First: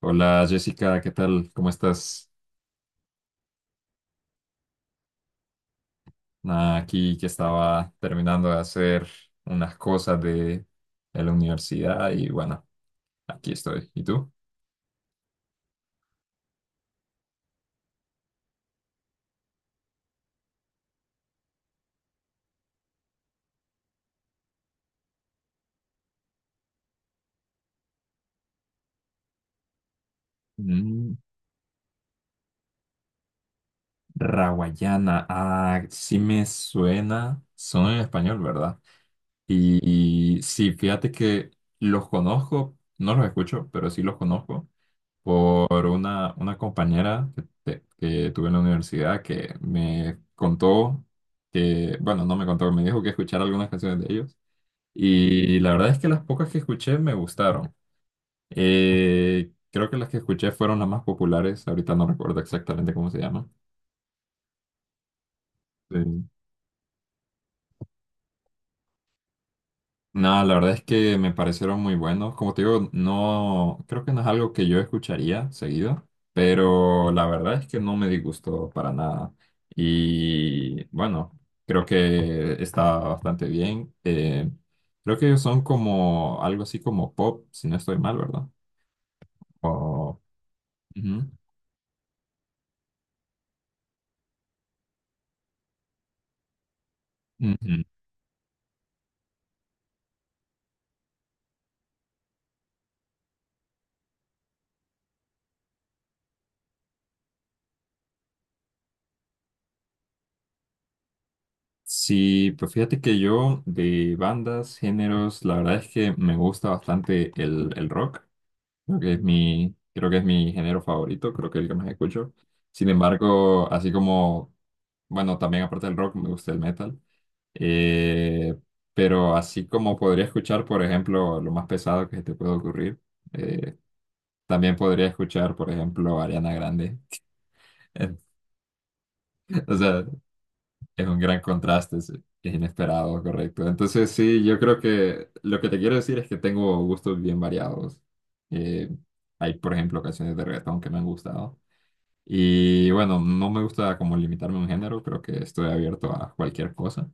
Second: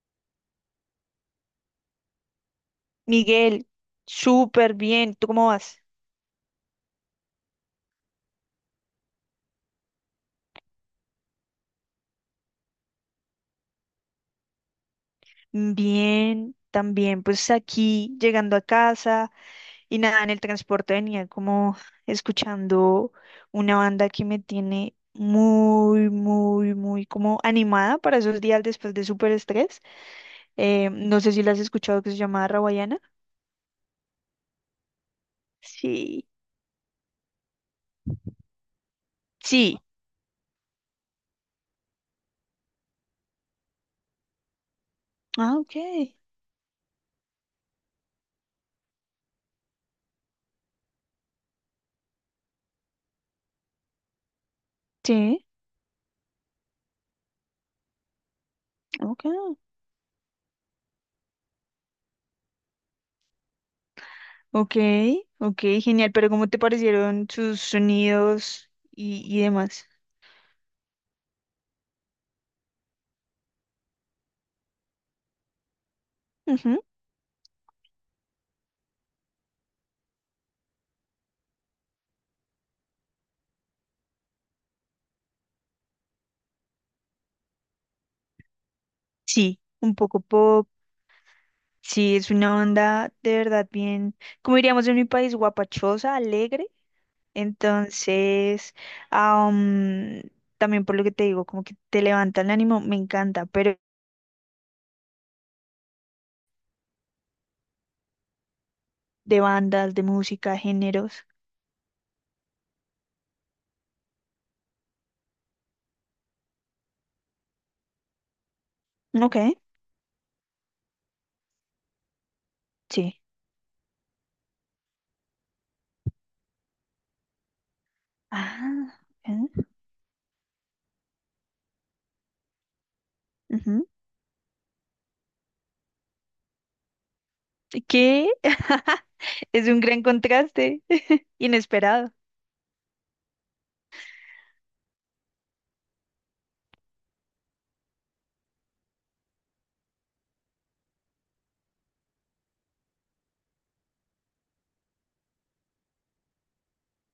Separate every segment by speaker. Speaker 1: Hola Jessica, ¿qué tal? ¿Cómo estás?
Speaker 2: Miguel, súper bien. ¿Tú cómo vas?
Speaker 1: Nada, aquí que estaba terminando de hacer unas cosas de la universidad y bueno, aquí estoy. ¿Y tú?
Speaker 2: Bien, también. Pues aquí, llegando a casa y nada, en el transporte venía como escuchando una banda que me tiene muy, muy, muy como animada para esos días después de súper estrés.
Speaker 1: Mm,
Speaker 2: No sé si la has escuchado, que se llama Rawayana.
Speaker 1: Rawayana, ah, sí
Speaker 2: Sí.
Speaker 1: me suena, son en español, ¿verdad?
Speaker 2: Sí.
Speaker 1: Y sí, fíjate que los conozco, no los escucho, pero sí los conozco,
Speaker 2: Ah, ok.
Speaker 1: por una compañera que tuve en la universidad que me contó que, bueno, no me contó, me dijo que escuchara algunas canciones de ellos.
Speaker 2: Sí,
Speaker 1: Y la verdad es que las pocas que escuché me gustaron.
Speaker 2: ok.
Speaker 1: Creo que las que escuché fueron las más populares, ahorita no recuerdo exactamente cómo se llaman.
Speaker 2: Ok, ok, genial. Pero ¿cómo te parecieron sus sonidos y demás?
Speaker 1: No, la verdad es que me parecieron muy buenos. Como te digo, no, creo que no es algo que yo escucharía seguido,
Speaker 2: Ujú.
Speaker 1: pero la verdad es que no me disgustó para nada. Y bueno, creo que está bastante bien. Creo que ellos son como algo así como pop, si no estoy mal, ¿verdad?
Speaker 2: Sí, un
Speaker 1: O,
Speaker 2: poco pop.
Speaker 1: ujú.
Speaker 2: Sí, es una onda de verdad bien, como diríamos en mi país, guapachosa, alegre.
Speaker 1: Ujú.
Speaker 2: Entonces, ah, mm, también por lo que te digo, como que te levanta el ánimo, me encanta. Pero de bandas, de música, géneros.
Speaker 1: Sí, pues fíjate que yo de bandas, géneros, la verdad es que me gusta bastante el rock. Creo que es
Speaker 2: Ok,
Speaker 1: creo que es mi género favorito, creo que es el que más escucho. Sin
Speaker 2: sí.
Speaker 1: embargo, así como, bueno, también aparte del rock, me gusta el metal. Eh,
Speaker 2: Ah,
Speaker 1: pero
Speaker 2: ok,
Speaker 1: así como podría escuchar, por ejemplo, lo más pesado que se te puede ocurrir, eh,
Speaker 2: ujú.
Speaker 1: también podría escuchar, por ejemplo, Ariana Grande.
Speaker 2: ¿Qué? Es
Speaker 1: O
Speaker 2: un gran
Speaker 1: sea,
Speaker 2: contraste,
Speaker 1: es un gran contraste,
Speaker 2: inesperado.
Speaker 1: es inesperado, correcto. Entonces, sí, yo creo que lo que te quiero decir es que tengo gustos bien variados. Eh, Hay, por ejemplo, canciones de reggaetón que me han gustado. Y bueno, no me gusta como limitarme a un género, creo que estoy abierto a cualquier cosa.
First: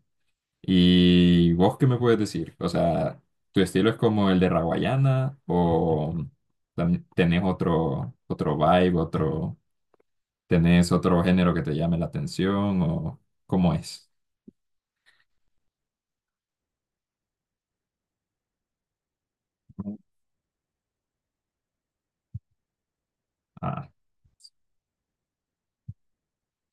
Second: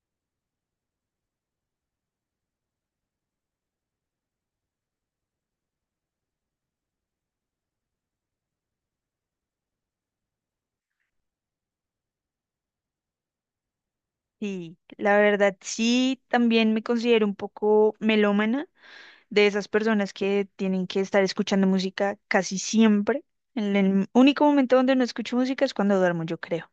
Speaker 1: ¿Y vos qué me puedes decir? O sea, ¿tu estilo es como el de Raguayana o tenés otro vibe, otro, tenés otro género que te llame la atención o cómo es?
Speaker 2: Sí, la verdad sí, también me considero un poco melómana, de esas personas que tienen que estar escuchando música casi siempre. El,
Speaker 1: Ah,
Speaker 2: el único momento donde no escucho música es cuando duermo, yo creo.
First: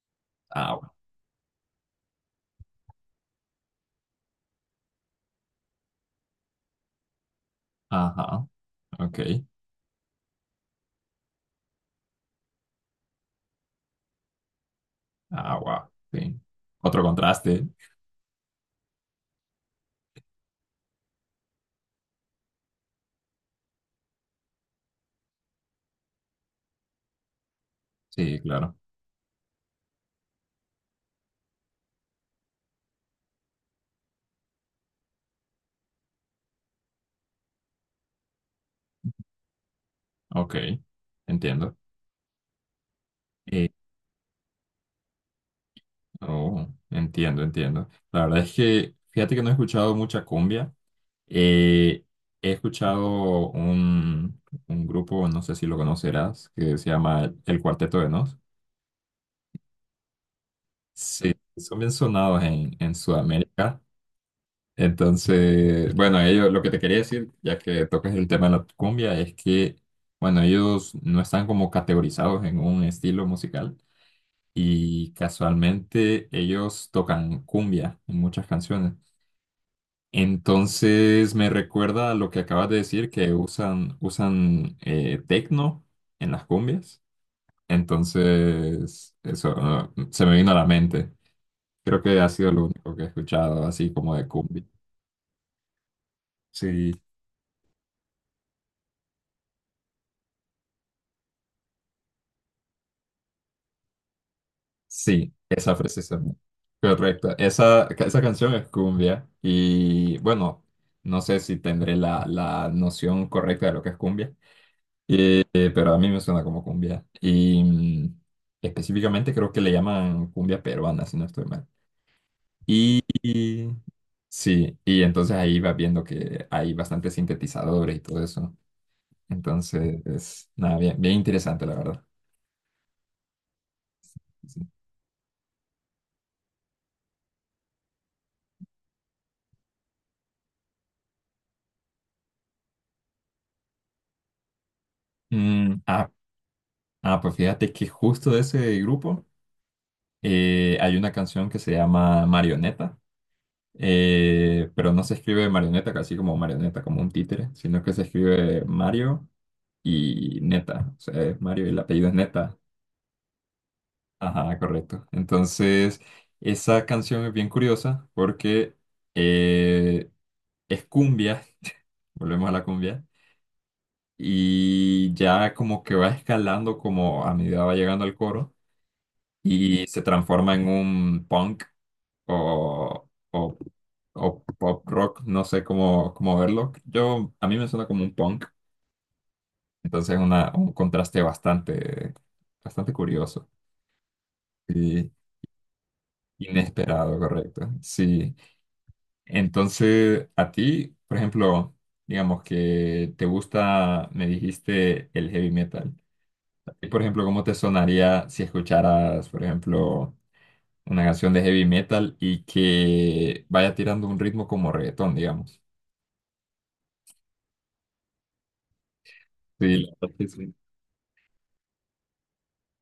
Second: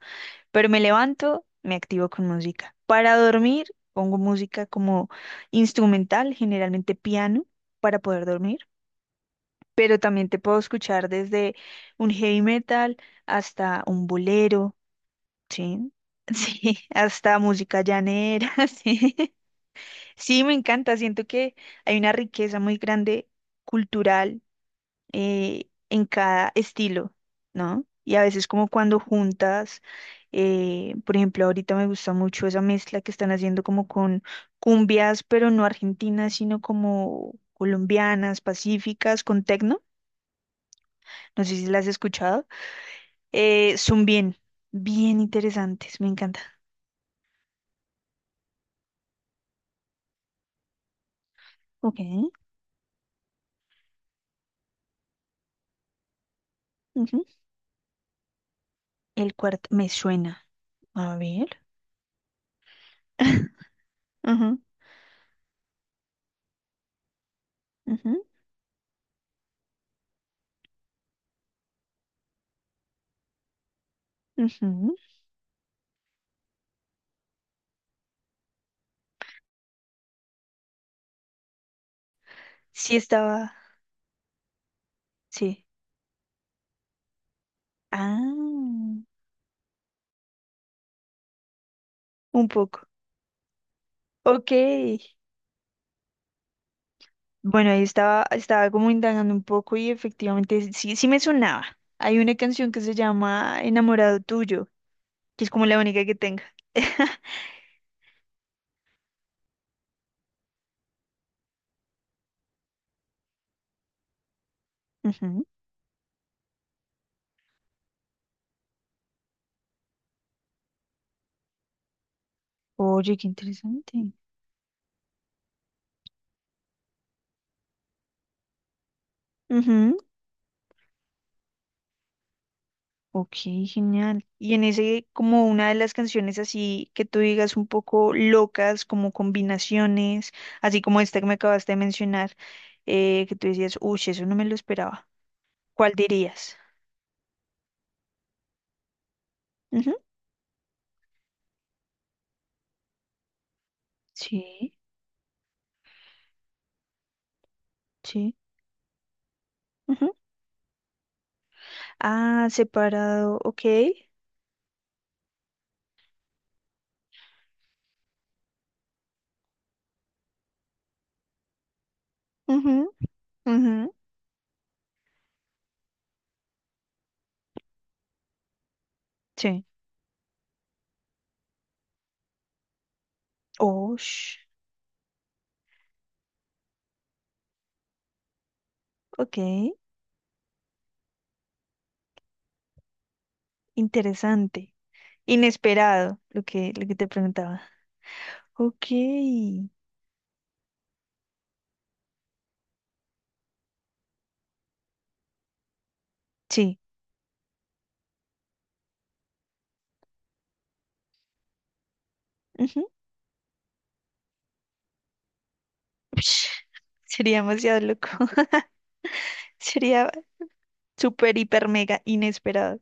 Speaker 2: Pero me
Speaker 1: agua.
Speaker 2: levanto, me activo con música. Para dormir, pongo música como instrumental, generalmente piano, para poder
Speaker 1: Ajá,
Speaker 2: dormir.
Speaker 1: ok.
Speaker 2: Pero también te puedo escuchar desde un heavy metal hasta un bolero,
Speaker 1: Agua,
Speaker 2: ¿sí?
Speaker 1: sí.
Speaker 2: Sí,
Speaker 1: Otro
Speaker 2: hasta
Speaker 1: contraste.
Speaker 2: música llanera, sí. Sí, me encanta. Siento que hay una riqueza muy grande cultural, en cada estilo, ¿no? Y a
Speaker 1: Sí,
Speaker 2: veces como
Speaker 1: claro.
Speaker 2: cuando juntas, por ejemplo, ahorita me gusta mucho esa mezcla que están haciendo como con cumbias, pero no argentinas, sino como colombianas, pacíficas, con tecno.
Speaker 1: Ok,
Speaker 2: No sé si
Speaker 1: entiendo.
Speaker 2: las has escuchado. Son bien, bien interesantes. Me encanta.
Speaker 1: Oh, entiendo, entiendo. La verdad es que, fíjate que no he escuchado mucha cumbia.
Speaker 2: Ok.
Speaker 1: Eh, He escuchado un grupo, no sé si lo conocerás, que se
Speaker 2: Ujú.
Speaker 1: llama El Cuarteto de Nos.
Speaker 2: El cuarto me suena. A
Speaker 1: Sí,
Speaker 2: ver.
Speaker 1: son bien sonados en Sudamérica.
Speaker 2: Ajá,
Speaker 1: Entonces, bueno, ellos, lo que te quería decir, ya que
Speaker 2: ajá.
Speaker 1: tocas el tema de la cumbia, es que, bueno, ellos no están como categorizados en un estilo musical
Speaker 2: Ujú.
Speaker 1: y casualmente ellos tocan cumbia en muchas canciones. Entonces me recuerda a lo que acabas de
Speaker 2: Sí
Speaker 1: decir, que
Speaker 2: estaba,
Speaker 1: usan
Speaker 2: sí.
Speaker 1: tecno en las cumbias.
Speaker 2: Ah,
Speaker 1: Entonces, eso se me vino a la mente. Creo que ha
Speaker 2: un
Speaker 1: sido lo
Speaker 2: poco.
Speaker 1: único que he escuchado, así como de
Speaker 2: Ok.
Speaker 1: cumbia. Sí,
Speaker 2: Bueno, ahí estaba, estaba como indagando un poco y efectivamente sí, sí me sonaba. Hay una canción que se llama Enamorado Tuyo,
Speaker 1: sí,
Speaker 2: que es como
Speaker 1: esa
Speaker 2: la única que
Speaker 1: precisamente.
Speaker 2: tenga.
Speaker 1: Correcto. Esa canción es cumbia. Y bueno, no sé si tendré la noción correcta de lo que es cumbia.
Speaker 2: Ujú.
Speaker 1: Pero a mí me suena como cumbia. Y mm, específicamente creo que le llaman cumbia peruana, si no estoy mal. Y,
Speaker 2: Oye, qué
Speaker 1: y-
Speaker 2: interesante.
Speaker 1: sí, y entonces ahí vas viendo que hay bastantes sintetizadores y todo eso.
Speaker 2: Ujú.
Speaker 1: Entonces, es, nada, bien, bien interesante, la verdad.
Speaker 2: Ok, genial. Y
Speaker 1: Sí.
Speaker 2: en ese, como una de las canciones así que tú digas un poco locas, como combinaciones, así como esta que me acabaste de mencionar, que tú decías, uy, eso no me lo esperaba.
Speaker 1: Mm,
Speaker 2: ¿Cuál
Speaker 1: ah,
Speaker 2: dirías?
Speaker 1: ah, pues fíjate que justo de ese grupo
Speaker 2: Ujú.
Speaker 1: hay una canción que se llama Marioneta,
Speaker 2: Sí,
Speaker 1: pero no se escribe marioneta, casi como marioneta, como un títere, sino que se
Speaker 2: sí.
Speaker 1: escribe Mario
Speaker 2: Ujú.
Speaker 1: y Neta, o sea, es Mario y el apellido es
Speaker 2: Ah,
Speaker 1: Neta.
Speaker 2: separado, ok.
Speaker 1: Ajá, correcto. Entonces, esa canción es bien curiosa porque eh, es cumbia, volvemos a la
Speaker 2: Ujú,
Speaker 1: cumbia,
Speaker 2: ujú.
Speaker 1: y ya como que va escalando como a medida va llegando al coro
Speaker 2: Sí.
Speaker 1: y se transforma en un punk o, o,
Speaker 2: Oh, sh-
Speaker 1: o pop rock, no sé cómo, cómo verlo. Yo, a mí me suena como un punk,
Speaker 2: ok.
Speaker 1: entonces es una, un contraste bastante, bastante curioso.
Speaker 2: Interesante.
Speaker 1: Sí.
Speaker 2: Inesperado, lo que te
Speaker 1: Inesperado,
Speaker 2: preguntaba.
Speaker 1: correcto. Sí.
Speaker 2: Ok.
Speaker 1: Entonces, a ti, por ejemplo, digamos que te gusta, me dijiste el heavy metal. A
Speaker 2: Sí.
Speaker 1: ti, por ejemplo, ¿cómo te sonaría si escucharas, por ejemplo, una canción de heavy metal y
Speaker 2: Ujú.
Speaker 1: que vaya tirando un ritmo como reggaetón, digamos?
Speaker 2: Ush, sería demasiado loco.
Speaker 1: Sí, la
Speaker 2: Sería
Speaker 1: verdad que sí.
Speaker 2: súper, hiper, mega inesperado.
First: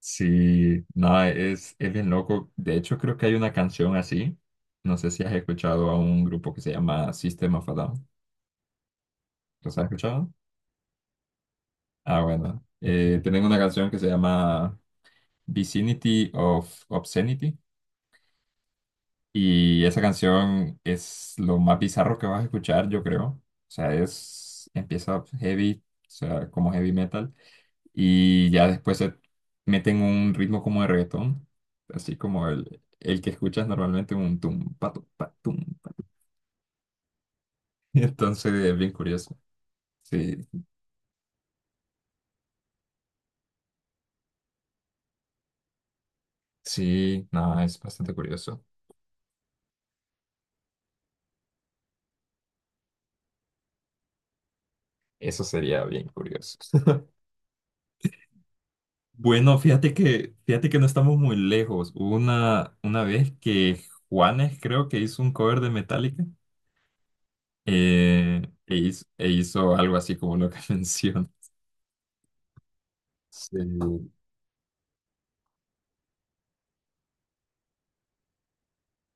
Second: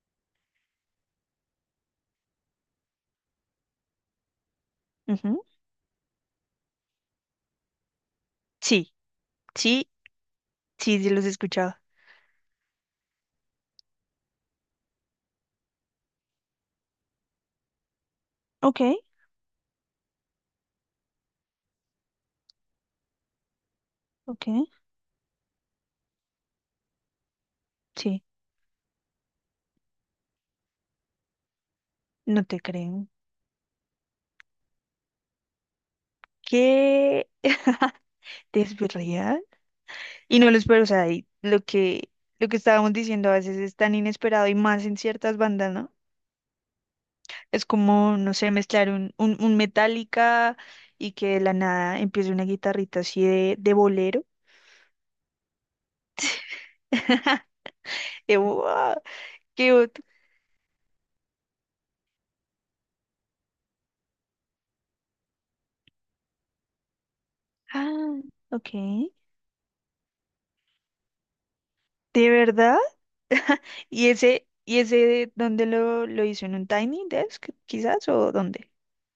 Speaker 1: Sí, no, es bien loco. De hecho, creo que hay una canción así. No sé si has
Speaker 2: Ujú.
Speaker 1: escuchado a un grupo que se llama System of a Down.
Speaker 2: Sí,
Speaker 1: ¿Los has
Speaker 2: sí,
Speaker 1: escuchado?
Speaker 2: sí, sí los he escuchado.
Speaker 1: Ah, bueno. Tienen una canción que se llama Vicinity of Obscenity
Speaker 2: Ok,
Speaker 1: y esa canción es lo más bizarro que vas a escuchar, yo creo. O sea,
Speaker 2: ok,
Speaker 1: es, empieza heavy, o sea, como heavy metal
Speaker 2: sí,
Speaker 1: y ya después se meten un ritmo como de reggaetón, así
Speaker 2: no
Speaker 1: como
Speaker 2: te creo.
Speaker 1: el que escuchas normalmente un tumpa, tumpa, tumpa.
Speaker 2: ¿Qué?
Speaker 1: Entonces
Speaker 2: ¿Te
Speaker 1: es bien curioso. Sí,
Speaker 2: Y no lo espero, o sea, y lo que estábamos diciendo a veces es tan inesperado y más en ciertas bandas, ¿no?
Speaker 1: sí, no,
Speaker 2: Es
Speaker 1: es bastante
Speaker 2: como, no sé,
Speaker 1: curioso.
Speaker 2: mezclar un, un Metallica y que de la nada empiece una guitarrita así de bolero.
Speaker 1: Eso sería bien curioso.
Speaker 2: Y, ¡guau!
Speaker 1: Bueno,
Speaker 2: ¡Qué ot-
Speaker 1: fíjate que no estamos muy lejos. Hubo una vez que Juanes creo que hizo un cover de Metallica
Speaker 2: Ah, ok.
Speaker 1: e hizo algo así como lo que mencionas.
Speaker 2: ¿De verdad?
Speaker 1: Sí.
Speaker 2: Y ese dónde lo hizo? ¿En un Tiny Desk, quizás? ¿O dónde?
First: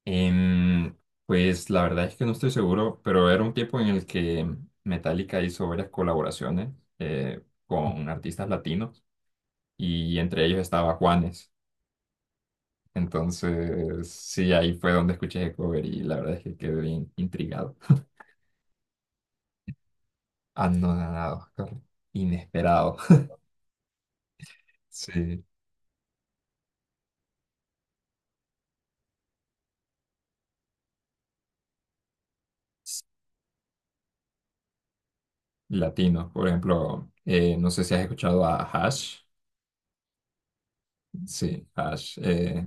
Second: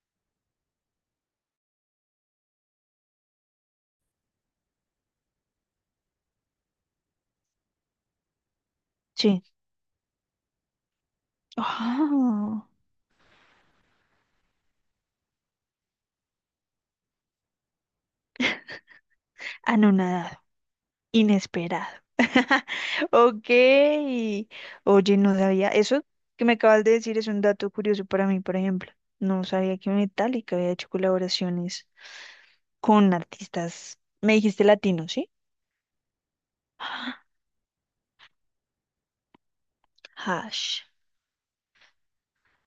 Speaker 1: Em, pues la verdad es que no estoy seguro, pero era un tiempo en el que Metallica hizo varias colaboraciones con artistas latinos
Speaker 2: Sí.
Speaker 1: y entre ellos estaba Juanes.
Speaker 2: Oh,
Speaker 1: Entonces, sí, ahí fue donde escuché el cover y la verdad es que quedé bien intrigado.
Speaker 2: anonadado.
Speaker 1: Anonadado, claro.
Speaker 2: Inesperado.
Speaker 1: Inesperado.
Speaker 2: Ok. Oye, no
Speaker 1: Sí.
Speaker 2: sabía. Eso que me acabas de decir es un dato curioso para mí, por ejemplo. No sabía que Metallica había hecho colaboraciones con artistas. Me dijiste latino, ¿sí?
Speaker 1: Latinos, por ejemplo, no sé si has escuchado a Hash.
Speaker 2: Ah, Hash.
Speaker 1: Sí, Hash.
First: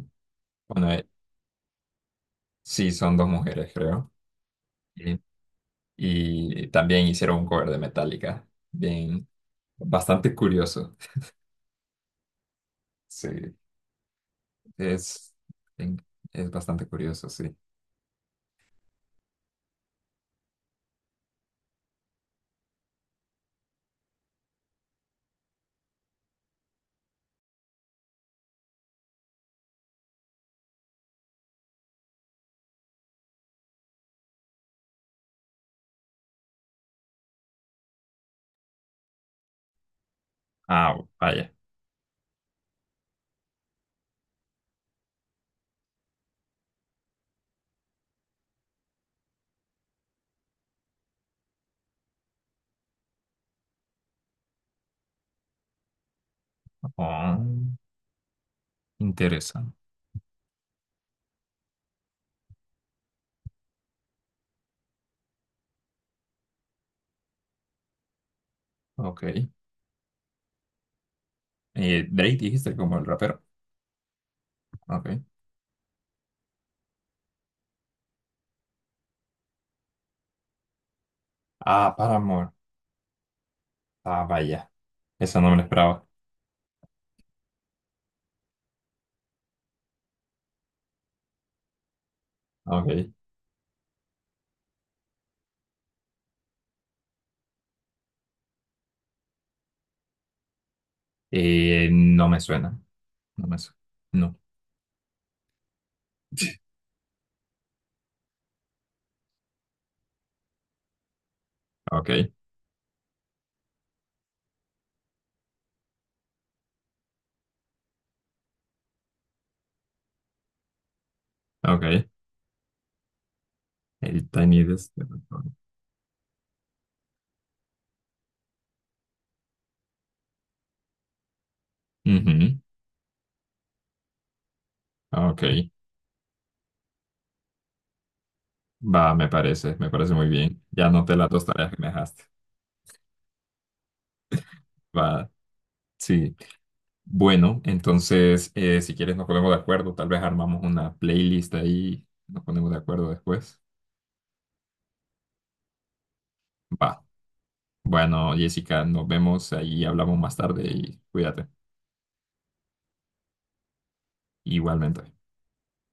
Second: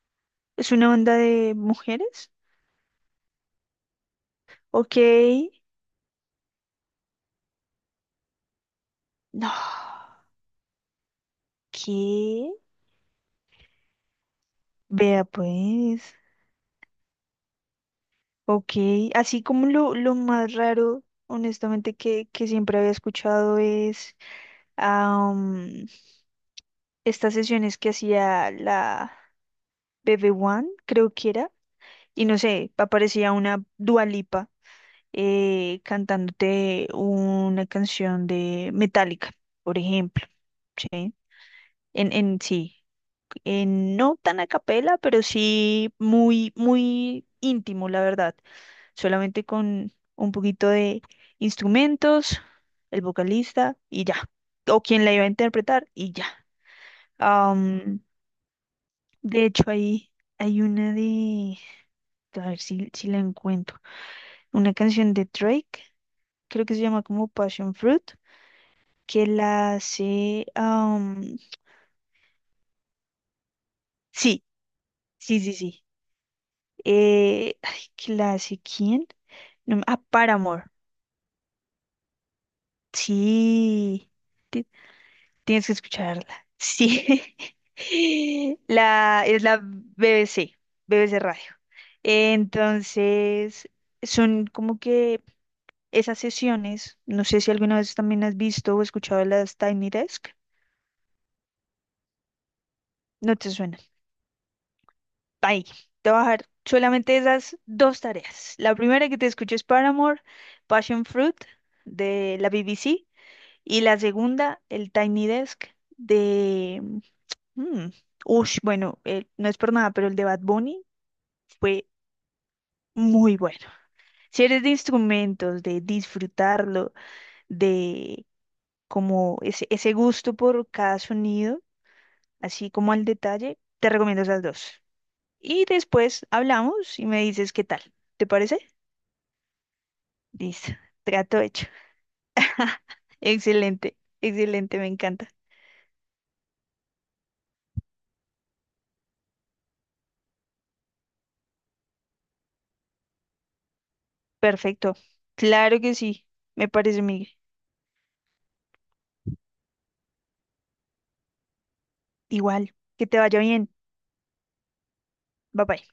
Speaker 2: ¿Es una
Speaker 1: bueno, eh,
Speaker 2: banda de mujeres?
Speaker 1: sí, son dos mujeres, creo.
Speaker 2: Ok.
Speaker 1: Sí. Y también hicieron un cover de Metallica. Bien,
Speaker 2: No.
Speaker 1: bastante curioso.
Speaker 2: ¿Qué?
Speaker 1: Sí,
Speaker 2: Vea
Speaker 1: es,
Speaker 2: pues.
Speaker 1: es bastante curioso, sí.
Speaker 2: Ok. Así como lo más raro, honestamente, que siempre había escuchado es estas sesiones que hacía la bb One, creo que era, y no sé, aparecía una Dua Lipa, cantándote una canción de Metallica, por ejemplo,
Speaker 1: Ah,
Speaker 2: ¿sí?
Speaker 1: vaya.
Speaker 2: En sí, en, no tan a capela, pero sí muy, muy íntimo, la verdad, solamente con un poquito de instrumentos, el vocalista y ya, o quien la iba a interpretar y ya.
Speaker 1: Oh,
Speaker 2: De hecho,
Speaker 1: interesante.
Speaker 2: ahí hay una de... A ver si, si la encuentro. Una canción de Drake, creo que se llama como Passion Fruit,
Speaker 1: Ok.
Speaker 2: que la hace...
Speaker 1: Drake dijiste como el rapero.
Speaker 2: sí,
Speaker 1: Ok.
Speaker 2: sí, sí, sí. ¿Que la hace quién? No me- ah, Paramore.
Speaker 1: Ah, Paramore.
Speaker 2: Sí.
Speaker 1: Ah,
Speaker 2: Ti-
Speaker 1: vaya. Esa no me la
Speaker 2: Tienes que
Speaker 1: esperaba.
Speaker 2: escucharla. Sí. La, es la BBC, BBC Radio.
Speaker 1: Ok.
Speaker 2: Entonces, son como que esas sesiones, no sé si alguna vez también has visto o escuchado de las Tiny Desk,
Speaker 1: No me suena.
Speaker 2: no
Speaker 1: No
Speaker 2: te
Speaker 1: me suena.
Speaker 2: suena.
Speaker 1: No.
Speaker 2: Ahí, te voy a dejar solamente esas dos tareas. La primera que te escucho es Paramore, Passion Fruit
Speaker 1: Ok.
Speaker 2: de la BBC, y la segunda, el Tiny Desk de... mm, bueno, no es por nada, pero el de Bad Bunny fue
Speaker 1: Ok.
Speaker 2: muy bueno.
Speaker 1: El
Speaker 2: Si
Speaker 1: Tiny
Speaker 2: eres de
Speaker 1: Desk.
Speaker 2: instrumentos, de disfrutarlo, de como ese gusto por cada sonido,
Speaker 1: Ujú.
Speaker 2: así como al detalle, te recomiendo esas dos. Y
Speaker 1: Ok.
Speaker 2: después hablamos y me dices qué tal. ¿Te parece?
Speaker 1: Va, me parece. Me parece muy bien.
Speaker 2: Listo,
Speaker 1: Ya anoté las
Speaker 2: trato
Speaker 1: dos
Speaker 2: hecho.
Speaker 1: tareas que me dejaste.
Speaker 2: Excelente, excelente, me encanta.
Speaker 1: Va. Sí. Bueno, entonces, si quieres nos ponemos de acuerdo. Tal vez armamos una playlist ahí. Nos ponemos de acuerdo después.
Speaker 2: Perfecto. Claro que sí, me parece,
Speaker 1: Va.
Speaker 2: Miguel.
Speaker 1: Bueno, Jessica, nos vemos ahí. Hablamos más tarde y cuídate.
Speaker 2: Igual, que te vaya bien.
Speaker 1: Igualmente.
Speaker 2: Bye bye.